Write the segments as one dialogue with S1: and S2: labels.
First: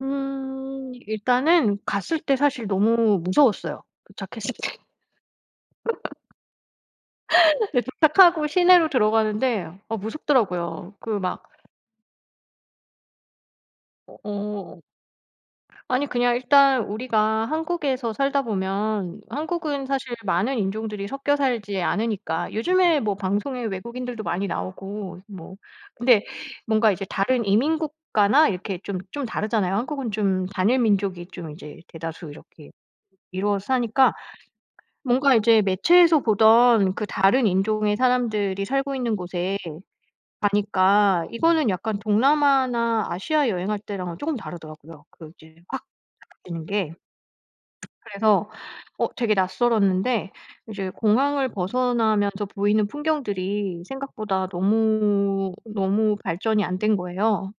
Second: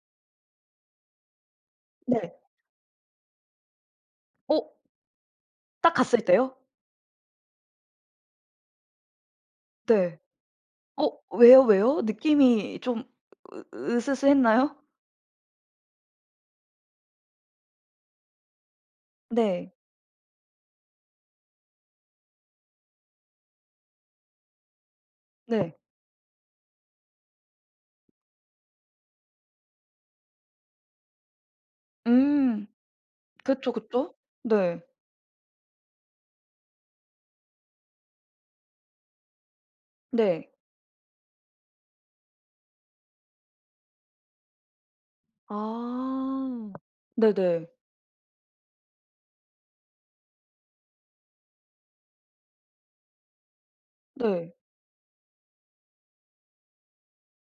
S1: 음. 일단은 갔을 때
S2: 네.
S1: 사실 너무 무서웠어요. 도착했을
S2: 어.
S1: 때.
S2: 딱 갔을 때요?
S1: 그 도착하고 시내로 들어가는데 어
S2: 네.
S1: 무섭더라고요.
S2: 어
S1: 그 막
S2: 왜요? 왜요? 느낌이 좀 으 으스스했나요?
S1: 어. 아니 그냥 일단 우리가 한국에서 살다 보면
S2: 네.
S1: 한국은 사실 많은 인종들이 섞여 살지 않으니까 요즘에 뭐 방송에 외국인들도 많이 나오고 뭐
S2: 네.
S1: 근데 뭔가 이제 다른 이민 국가나 이렇게 좀 좀 다르잖아요. 한국은 좀 단일 민족이 좀 이제 대다수
S2: 음.
S1: 이렇게 이루어서
S2: 그쵸 그쵸.
S1: 사니까
S2: 네.
S1: 뭔가 이제 매체에서 보던 그 다른 인종의 사람들이 살고 있는 곳에
S2: 네.
S1: 가니까 이거는 약간 동남아나 아시아 여행할 때랑은 쪼금 다르더라요. 그 이제 확 [unintelligible] 되는
S2: 아
S1: 게.
S2: 네네.
S1: 그래서 어 되게 낯설었는데 이제 공항을 벗어나면서 보이는 풍경들이 생각보다
S2: 네.
S1: 너무, 너무 발전이 안 된 거예요.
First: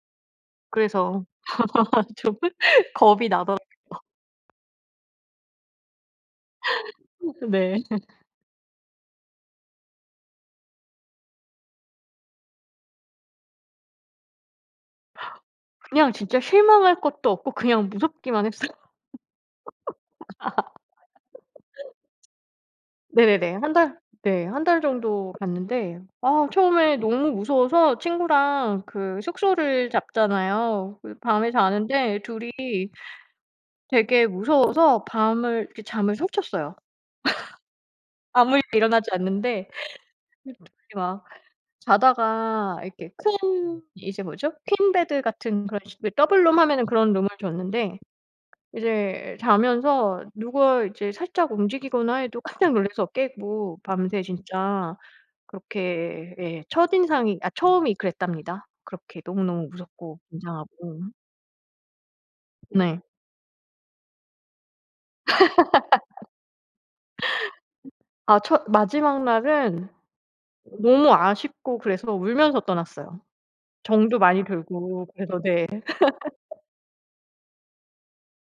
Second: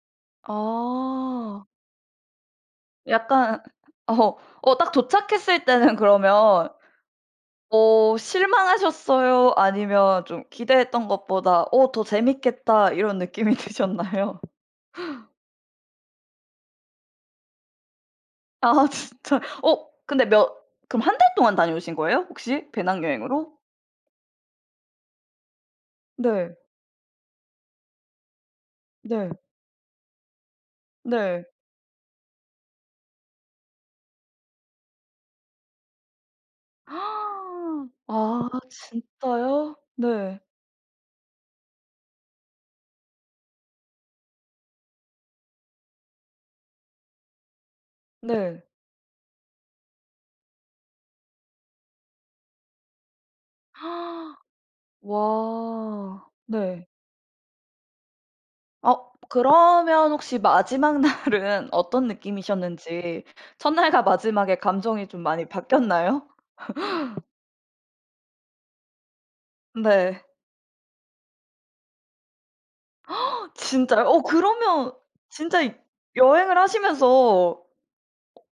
S1: 그래서
S2: 아.
S1: 좀 겁이 나더라고.
S2: 약간 어. 어 딱 도착했을 때는 그러면
S1: 네.
S2: 어 실망하셨어요? 아니면 좀 기대했던 것보다 '어 더 재밌겠다.' 이런 느낌이 드셨나요?
S1: 그냥 진짜 실망할 것도 없고 그냥 무섭기만 했어요.
S2: 아 진짜. 어 근데 몇 그럼 1 달 동안 다녀오신 거예요? 혹시?
S1: 네네네.
S2: 배낭여행으로?
S1: 1 달 네. 1 달 정도 갔는데 아
S2: 네.
S1: 처음에 너무 무서워서 친구랑 그
S2: 네.
S1: 숙소를 잡잖아요. 그리
S2: 네.
S1: 밤에 자는데 2 이 되게 무서워서 밤을 이렇게 잠을 설쳤어요.
S2: 아
S1: 아무 일도 일어나지 않는데
S2: 진짜요? 네.
S1: 그냥 2 이 막 자다가 이렇게 큰 이제 뭐죠? 퀸베드 같은 그런 식의 더블룸 하면은 그런 룸을 줬는데
S2: 네.
S1: 이제 자면서 누가 이제 살짝 움직이거나 해도 깜짝 놀라서 깨고 밤새 진짜
S2: 와.
S1: 그렇게 예
S2: 네.
S1: 첫인상이 아 처음이 그랬답니다.
S2: 어
S1: 그렇게 너무너무
S2: 그러면
S1: 무섭고
S2: 혹시 마지막
S1: 긴장하고.
S2: 날은 어떤
S1: 네.
S2: 느낌이셨는지 첫날과 마지막에 감정이 좀 많이 바뀌었나요?
S1: 아 첫 마지막 날은
S2: 네.
S1: 너무 아쉽고 그래서 울면서 떠났어요.
S2: 진짜요?
S1: 정도
S2: 어
S1: 많이
S2: 그러면
S1: 들고 그래서
S2: 진짜
S1: 네.
S2: 여행을 하시면서 어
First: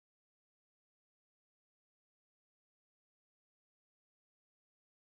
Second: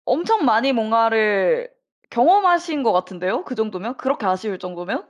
S2: 엄청 많이 뭔가를 경험하신 것 같은데요? 그 정도면 그렇게 아쉬울 정도면?